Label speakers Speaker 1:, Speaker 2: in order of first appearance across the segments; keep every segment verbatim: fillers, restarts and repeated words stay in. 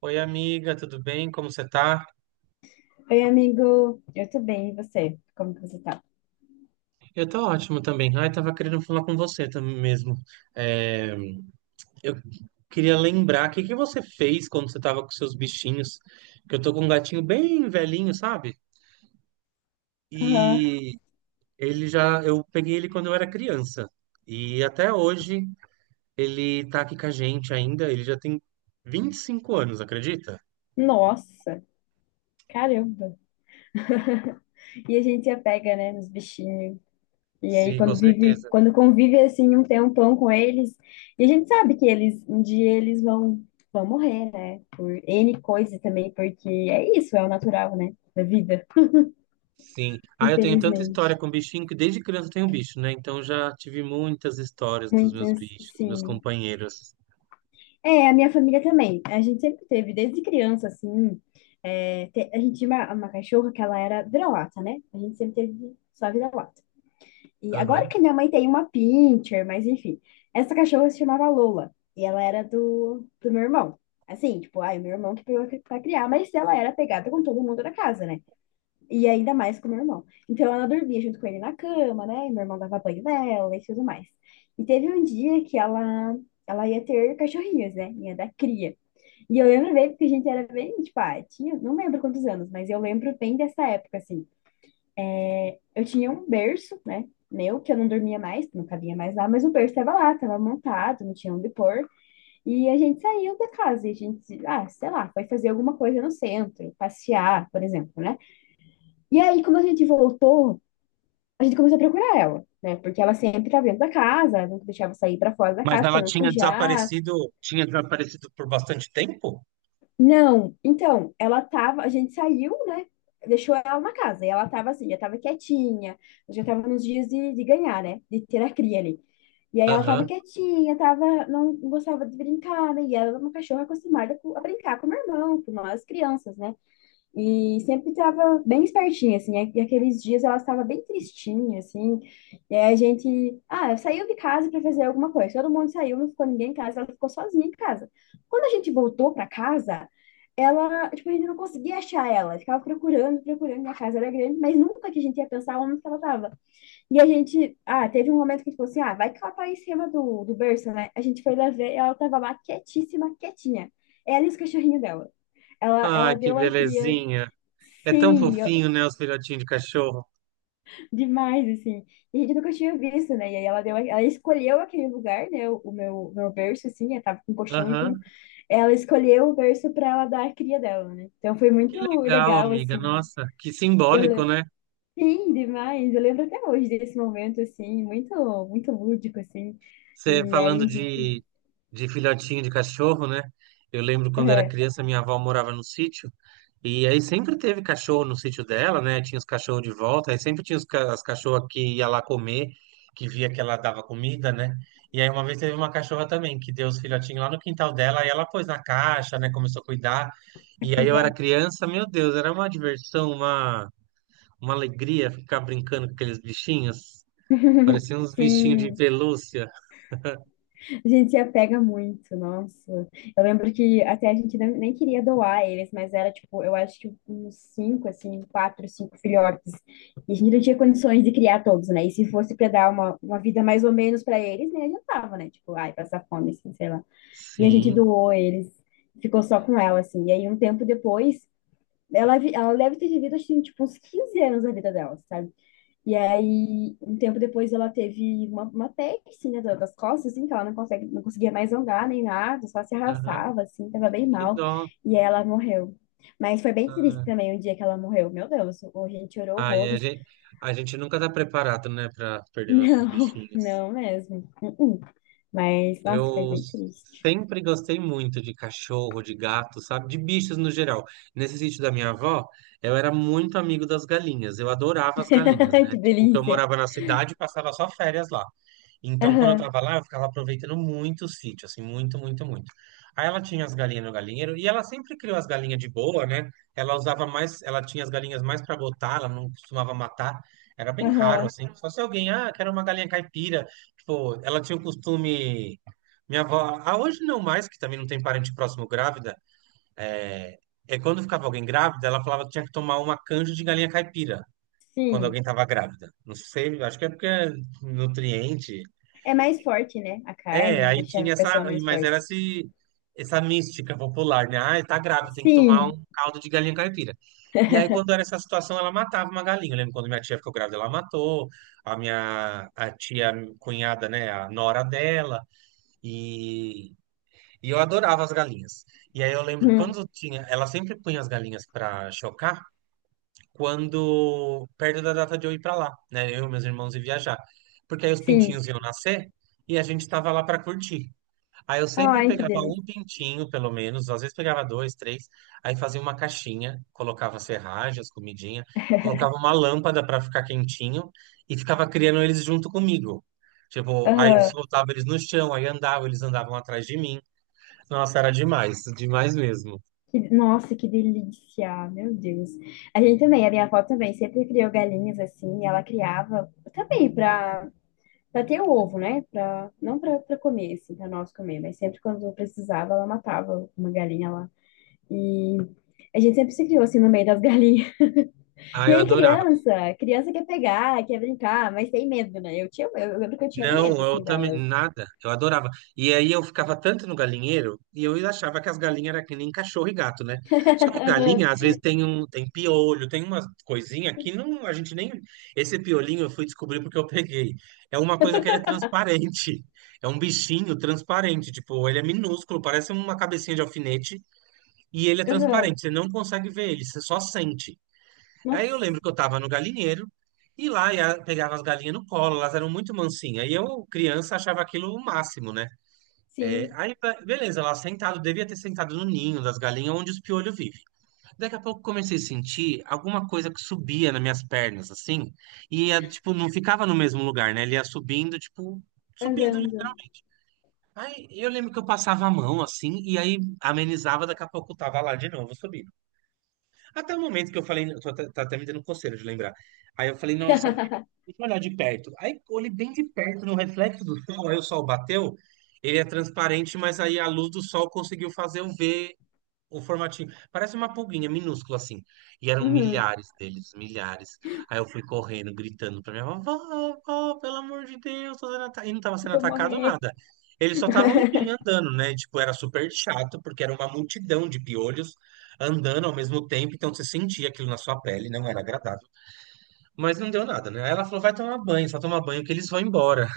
Speaker 1: Oi, amiga, tudo bem? Como você tá?
Speaker 2: Oi, amigo. Eu tô bem, e você? Como que você tá?
Speaker 1: Eu tô ótimo também. Ai, tava querendo falar com você também mesmo. É, eu queria lembrar, o que que você fez quando você tava com seus bichinhos? Que eu tô com um gatinho bem velhinho, sabe?
Speaker 2: Aham.
Speaker 1: E ele já, eu peguei ele quando eu era criança. E até hoje ele tá aqui com a gente ainda. Ele já tem vinte e cinco anos, acredita?
Speaker 2: Nossa, caramba. E a gente apega, né, nos bichinhos. E aí,
Speaker 1: Sim, com
Speaker 2: quando vive,
Speaker 1: certeza.
Speaker 2: quando convive assim um tempão com eles, e a gente sabe que eles, um dia eles vão, vão morrer, né? Por ene coisa também, porque é isso, é o natural, né? Da vida,
Speaker 1: Sim. Ah, eu tenho tanta história
Speaker 2: infelizmente.
Speaker 1: com bichinho que desde criança eu tenho bicho, né? Então já tive muitas histórias dos meus
Speaker 2: Muitas,
Speaker 1: bichos, meus
Speaker 2: sim.
Speaker 1: companheiros.
Speaker 2: É, a minha família também. A gente sempre teve, desde criança, assim. É, te- a gente tinha uma, uma cachorra que ela era vira-lata, né? A gente sempre teve só vira-lata. E agora
Speaker 1: Aham.
Speaker 2: que minha mãe tem uma pincher, mas enfim. Essa cachorra se chamava Lola. E ela era do, do meu irmão. Assim, tipo, ai, meu irmão que pegou pra criar, mas ela era pegada com todo mundo da casa, né? E ainda mais com meu irmão. Então ela dormia junto com ele na cama, né? E meu irmão dava banho nela e tudo mais. E teve um dia que ela, ela ia ter cachorrinhos, né? Ia dar cria. E eu lembro bem, porque a gente era bem, tipo, ah, tinha, não lembro quantos anos, mas eu lembro bem dessa época, assim. Eu tinha um berço, né? Meu, que eu não dormia mais, não cabia mais lá, mas o berço estava lá, estava montado, não tinha onde pôr. E a gente saiu da casa e a gente, ah, sei lá, foi fazer alguma coisa no centro, passear, por exemplo, né? E aí, quando a gente voltou, a gente começou a procurar ela, né? Porque ela sempre estava dentro da casa, nunca deixava eu sair para fora da
Speaker 1: Mas
Speaker 2: casa
Speaker 1: ela
Speaker 2: para não
Speaker 1: tinha
Speaker 2: sujar.
Speaker 1: desaparecido, tinha desaparecido por bastante tempo?
Speaker 2: Não, então, ela tava, a gente saiu, né? Deixou ela na casa, e ela tava assim, já tava quietinha, já tava nos dias de, de ganhar, né? De ter a cria ali. E aí ela tava
Speaker 1: Aham.
Speaker 2: quietinha, tava, não gostava de brincar, né? E ela era uma cachorra acostumada com- a brincar com o meu irmão, com nós crianças, né? E sempre estava bem espertinha, assim. E aqueles dias ela estava bem tristinha, assim. E aí a gente, ah, saiu de casa para fazer alguma coisa. Todo mundo saiu, não ficou ninguém em casa, ela ficou sozinha em casa. Quando a gente voltou para casa, ela, tipo, a gente não conseguia achar ela. Ficava procurando, procurando. Minha casa era grande, mas nunca que a gente ia pensar onde que ela estava. E a gente, ah, teve um momento que a gente falou assim, ah, vai que ela tá aí em cima do, do berço, né? A gente foi lá ver, e ela estava lá quietíssima, quietinha. Ela e os cachorrinhos dela. Ela,
Speaker 1: Ah,
Speaker 2: ela
Speaker 1: que
Speaker 2: deu a cria.
Speaker 1: belezinha. É tão
Speaker 2: Sim, eu-
Speaker 1: fofinho, né, os filhotinhos de cachorro?
Speaker 2: demais, assim. E a gente nunca tinha visto, né? E aí ela deu, ela escolheu aquele lugar, né? O o meu, meu berço, assim, eu tava com colchão e tudo.
Speaker 1: Aham.
Speaker 2: Ela escolheu o berço pra ela dar a cria dela, né? Então foi
Speaker 1: Que
Speaker 2: muito
Speaker 1: legal,
Speaker 2: legal,
Speaker 1: amiga.
Speaker 2: assim.
Speaker 1: Nossa, que
Speaker 2: Eu,
Speaker 1: simbólico,
Speaker 2: le-
Speaker 1: né?
Speaker 2: sim, demais. Eu lembro até hoje desse momento, assim, muito, muito lúdico, assim.
Speaker 1: Você
Speaker 2: E aí,
Speaker 1: falando
Speaker 2: a
Speaker 1: de,
Speaker 2: gente,
Speaker 1: de filhotinho de cachorro, né? Eu lembro quando era
Speaker 2: é,
Speaker 1: criança, minha avó morava no sítio, e aí sempre teve cachorro no sítio dela, né? Tinha os cachorros de volta, aí sempre tinha os ca- as cachorras que ia lá comer, que via que ela dava comida, né? E aí uma vez teve uma cachorra também, que deu os filhotinhos lá no quintal dela, aí ela pôs na caixa, né? Começou a cuidar.
Speaker 2: a
Speaker 1: E aí eu era
Speaker 2: cuidar.
Speaker 1: criança, meu Deus, era uma diversão, uma, uma alegria ficar brincando com aqueles bichinhos. Pareciam uns bichinhos de
Speaker 2: Sim.
Speaker 1: pelúcia.
Speaker 2: A gente se apega muito, nossa. Eu lembro que até a gente nem nem queria doar eles, mas era tipo, eu acho que uns cinco, assim, quatro, cinco filhotes. E a gente não tinha condições de criar todos, né? E se fosse para dar uma, uma vida mais ou menos para eles, nem adiantava, né? Tipo, ai, passar fome, assim, sei lá. E a gente
Speaker 1: Sim.
Speaker 2: doou eles, ficou só com ela, assim. E aí, um tempo depois, ela, vi- ela deve ter vivido, acho que, tipo, uns quinze anos a vida dela, sabe? E aí, um tempo depois, ela teve uma, uma peste, né, da- das costas, assim, que ela não consegue, não conseguia mais andar nem nada, só se
Speaker 1: Aham.
Speaker 2: arrastava, assim, tava bem
Speaker 1: Que
Speaker 2: mal.
Speaker 1: dó.
Speaker 2: E aí ela morreu. Mas foi bem triste
Speaker 1: Ah,
Speaker 2: também o dia que ela morreu. Meu Deus, o- a gente chorou
Speaker 1: ai, a
Speaker 2: horrores.
Speaker 1: gente, a gente nunca tá preparado, né, pra perder nossos
Speaker 2: Não,
Speaker 1: bichinhos.
Speaker 2: não mesmo. Uh-uh. Mas, nossa, foi
Speaker 1: Eu
Speaker 2: bem triste.
Speaker 1: sempre gostei muito de cachorro, de gato, sabe? De bichos no geral. Nesse sítio da minha avó, eu era muito amigo das galinhas. Eu adorava as galinhas, né?
Speaker 2: Que
Speaker 1: Tipo, que eu
Speaker 2: delícia.
Speaker 1: morava na cidade e passava só férias lá. Então, quando eu
Speaker 2: Aham,
Speaker 1: tava lá, eu ficava aproveitando muito o sítio, assim, muito, muito, muito. Aí ela tinha as galinhas no galinheiro e ela sempre criou as galinhas de boa, né? Ela usava mais, ela tinha as galinhas mais para botar, ela não costumava matar. Era bem raro,
Speaker 2: aham.
Speaker 1: assim. Só se alguém, ah, quero uma galinha caipira. Tipo, ela tinha o costume. Minha avó, ah, hoje não mais, que também não tem parente próximo grávida, é, é quando ficava alguém grávida, ela falava que tinha que tomar uma canja de galinha caipira quando
Speaker 2: Sim.
Speaker 1: alguém tava grávida. Não sei, acho que é porque é nutriente,
Speaker 2: É mais forte, né? A
Speaker 1: é,
Speaker 2: carne
Speaker 1: aí
Speaker 2: deixa a
Speaker 1: tinha essa,
Speaker 2: pessoa mais
Speaker 1: mas
Speaker 2: forte.
Speaker 1: era esse, essa mística popular, né? Ah, tá grávida, tem que tomar
Speaker 2: Sim.
Speaker 1: um caldo de galinha caipira. E aí, quando era essa situação, ela matava uma galinha. Eu lembro quando minha tia ficou grávida, ela matou. A minha a tia cunhada, né? A nora dela. E, e eu adorava as galinhas. E aí eu lembro que
Speaker 2: Hum.
Speaker 1: quando tinha. Ela sempre punha as galinhas pra chocar quando perto da data de eu ir pra lá, né? Eu e meus irmãos ir viajar. Porque aí os
Speaker 2: Sim.
Speaker 1: pintinhos iam nascer e a gente tava lá pra curtir. Aí eu sempre
Speaker 2: Ai, que
Speaker 1: pegava um
Speaker 2: delícia.
Speaker 1: pintinho, pelo menos, às vezes pegava dois, três, aí fazia uma caixinha, colocava serragem, as comidinha, colocava uma lâmpada para ficar quentinho e ficava criando eles junto comigo. Tipo, aí
Speaker 2: Aham.
Speaker 1: soltava eles no chão, aí andava, eles andavam atrás de mim. Nossa, era demais, demais mesmo.
Speaker 2: Que- Nossa, que delícia, meu Deus. A gente também, a minha avó também sempre criou galinhas assim, e ela criava também para para ter o ovo, né? Pra, não para para comer, assim, para nós comer, mas sempre quando precisava, ela matava uma galinha lá. E a gente sempre se criou assim no meio das galinhas.
Speaker 1: Ah,
Speaker 2: E
Speaker 1: eu
Speaker 2: aí,
Speaker 1: adorava.
Speaker 2: criança, criança quer pegar, quer brincar, mas tem medo, né? Eu tinha, eu lembro que eu tinha
Speaker 1: Não,
Speaker 2: medo
Speaker 1: eu
Speaker 2: assim
Speaker 1: também,
Speaker 2: delas.
Speaker 1: nada, eu adorava. E aí eu ficava tanto no galinheiro e eu achava que as galinhas eram que nem cachorro e gato, né? Só que
Speaker 2: Aham,
Speaker 1: galinha, às vezes, tem um, tem piolho, tem umas coisinha que não, a gente nem. Esse piolinho eu fui descobrir porque eu peguei. É uma coisa que ele é transparente. É um bichinho transparente, tipo, ele é minúsculo, parece uma cabecinha de alfinete e ele é
Speaker 2: aham.
Speaker 1: transparente, você não consegue ver ele, você só sente. Aí eu lembro
Speaker 2: Nossa,
Speaker 1: que eu tava no galinheiro e lá ia, pegava as galinhas no colo, elas eram muito mansinhas. E eu, criança, achava aquilo o máximo, né? É,
Speaker 2: sim,
Speaker 1: aí, be- beleza, lá sentado, devia ter sentado no ninho das galinhas onde os piolhos vivem. Daqui a pouco comecei a sentir alguma coisa que subia nas minhas pernas, assim, e ia, tipo, não ficava no mesmo lugar, né? Ele ia subindo, tipo, subindo
Speaker 2: andando.
Speaker 1: literalmente. Aí eu lembro que eu passava a mão assim, e aí amenizava, daqui a pouco eu tava lá de novo subindo. Até o momento que eu falei, eu tô até- tá até me dando coceira de lembrar. Aí eu falei, nossa, deixa eu olhar de perto. Aí eu olhei bem de perto no reflexo do sol, aí o sol bateu, ele é transparente, mas aí a luz do sol conseguiu fazer eu ver o formatinho. Parece uma pulguinha minúscula assim. E eram
Speaker 2: Uhum.
Speaker 1: milhares deles, milhares. Aí eu fui correndo, gritando pra minha avó: vó, vó, pelo amor de Deus, tô sendo ata-" e não tava sendo
Speaker 2: Vou
Speaker 1: atacado
Speaker 2: morrer.
Speaker 1: nada. Eles só estavam em mim andando, né? Tipo, era super chato, porque era uma multidão de piolhos andando ao mesmo tempo, então você sentia aquilo na sua pele, não era agradável. Mas não deu nada, né? Aí ela falou: vai tomar banho, só tomar banho que eles vão embora.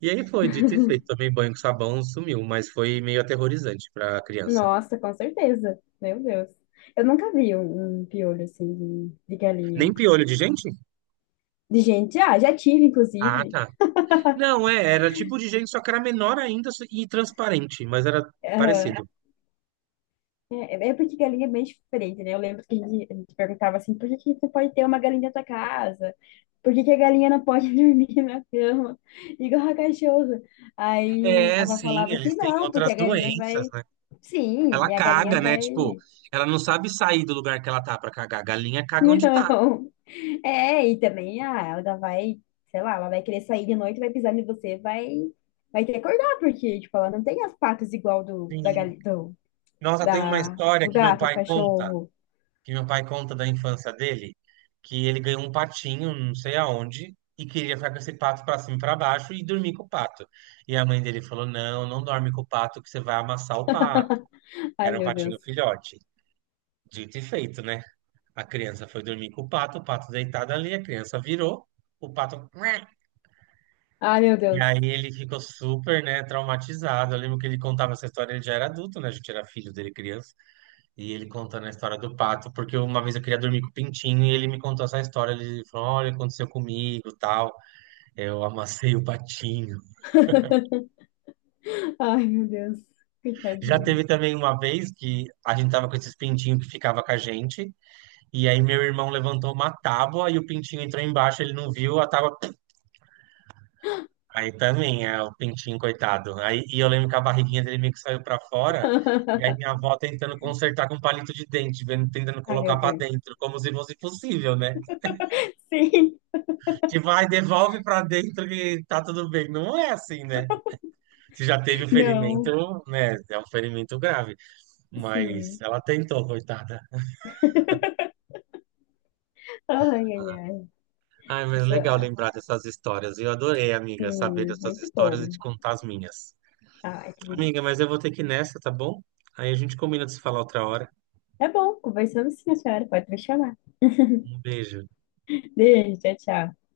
Speaker 1: E aí foi, dito e feito, tomei banho com sabão, sumiu, mas foi meio aterrorizante pra criança.
Speaker 2: Nossa, com certeza. Meu Deus. Eu nunca vi um, um piolho assim de, de galinha.
Speaker 1: Nem piolho de gente?
Speaker 2: De gente, ah, já tive,
Speaker 1: Ah,
Speaker 2: inclusive.
Speaker 1: tá. Não, é, era tipo de gente, só que era menor ainda só- e transparente, mas era
Speaker 2: Aham.
Speaker 1: parecido.
Speaker 2: É, é é porque galinha é bem diferente, né? Eu lembro que a gente, a gente perguntava assim, por que que você pode ter uma galinha na tua casa? Por que que a galinha não pode dormir na cama? Igual a cachorro. Aí a
Speaker 1: É,
Speaker 2: avó
Speaker 1: sim,
Speaker 2: falava assim,
Speaker 1: eles têm
Speaker 2: não, porque
Speaker 1: outras
Speaker 2: a galinha
Speaker 1: doenças,
Speaker 2: vai.
Speaker 1: né?
Speaker 2: Sim,
Speaker 1: Ela
Speaker 2: e a galinha
Speaker 1: caga, né? Tipo,
Speaker 2: vai.
Speaker 1: ela não sabe sair do lugar que ela tá pra cagar. A galinha caga onde tá.
Speaker 2: É, e também, ah, ela vai, sei lá, ela vai querer sair de noite, vai pisar em você, vai, vai ter que acordar, porque, tipo, ela não tem as patas igual do, da,
Speaker 1: Sim.
Speaker 2: gali- do,
Speaker 1: Nossa, tem uma
Speaker 2: da,
Speaker 1: história
Speaker 2: do
Speaker 1: que meu
Speaker 2: gato, do
Speaker 1: pai conta,
Speaker 2: cachorro.
Speaker 1: que meu pai conta da infância dele, que ele ganhou um patinho, não sei aonde, e queria ficar com esse pato pra cima e pra baixo e dormir com o pato. E a mãe dele falou: Não, não dorme com o pato, que você vai amassar o pato.
Speaker 2: Ai,
Speaker 1: Era um
Speaker 2: meu Deus.
Speaker 1: patinho filhote. Dito e feito, né? A criança foi dormir com o pato, o pato deitado ali, a criança virou, o pato. "Mua".
Speaker 2: Ai, meu
Speaker 1: E
Speaker 2: Deus.
Speaker 1: aí ele ficou super, né, traumatizado. Eu lembro que ele contava essa história, ele já era adulto, né? A gente era filho dele, criança. E ele contando a história do pato, porque uma vez eu queria dormir com o pintinho e ele me contou essa história. Ele falou: Olha, aconteceu comigo, tal. Eu amassei o patinho.
Speaker 2: Ai, meu Deus.
Speaker 1: Já
Speaker 2: Coitadinho.
Speaker 1: teve também uma vez que a gente tava com esses pintinhos que ficava com a gente. E aí meu irmão levantou uma tábua e o pintinho entrou embaixo, ele não viu, a tábua. Aí também, é o pintinho, coitado. Aí, e eu lembro que a barriguinha dele meio que saiu pra fora, e aí minha avó tentando consertar com palito de dente, vendo- tentando
Speaker 2: Ai, meu
Speaker 1: colocar pra
Speaker 2: Deus.
Speaker 1: dentro, como se fosse possível, né?
Speaker 2: Sim.
Speaker 1: Tipo, vai, devolve pra dentro que tá tudo bem. Não é assim, né? Se já teve o
Speaker 2: Não.
Speaker 1: ferimento, né? É um ferimento grave. Mas
Speaker 2: Sim.
Speaker 1: ela tentou, coitada.
Speaker 2: Ai, ai, ai.
Speaker 1: Ai,
Speaker 2: A
Speaker 1: mas
Speaker 2: sua-
Speaker 1: legal
Speaker 2: ah,
Speaker 1: lembrar dessas histórias. Eu adorei, amiga, saber
Speaker 2: Sim,
Speaker 1: dessas
Speaker 2: muito
Speaker 1: histórias e
Speaker 2: bom.
Speaker 1: te contar as minhas.
Speaker 2: Ai, que
Speaker 1: Amiga, mas
Speaker 2: delícia.
Speaker 1: eu vou ter que ir nessa, tá bom? Aí a gente combina de se falar outra hora.
Speaker 2: Tá bom, conversamos sim, a senhora. Pode me chamar.
Speaker 1: Um beijo.
Speaker 2: Beijo, tchau, tchau.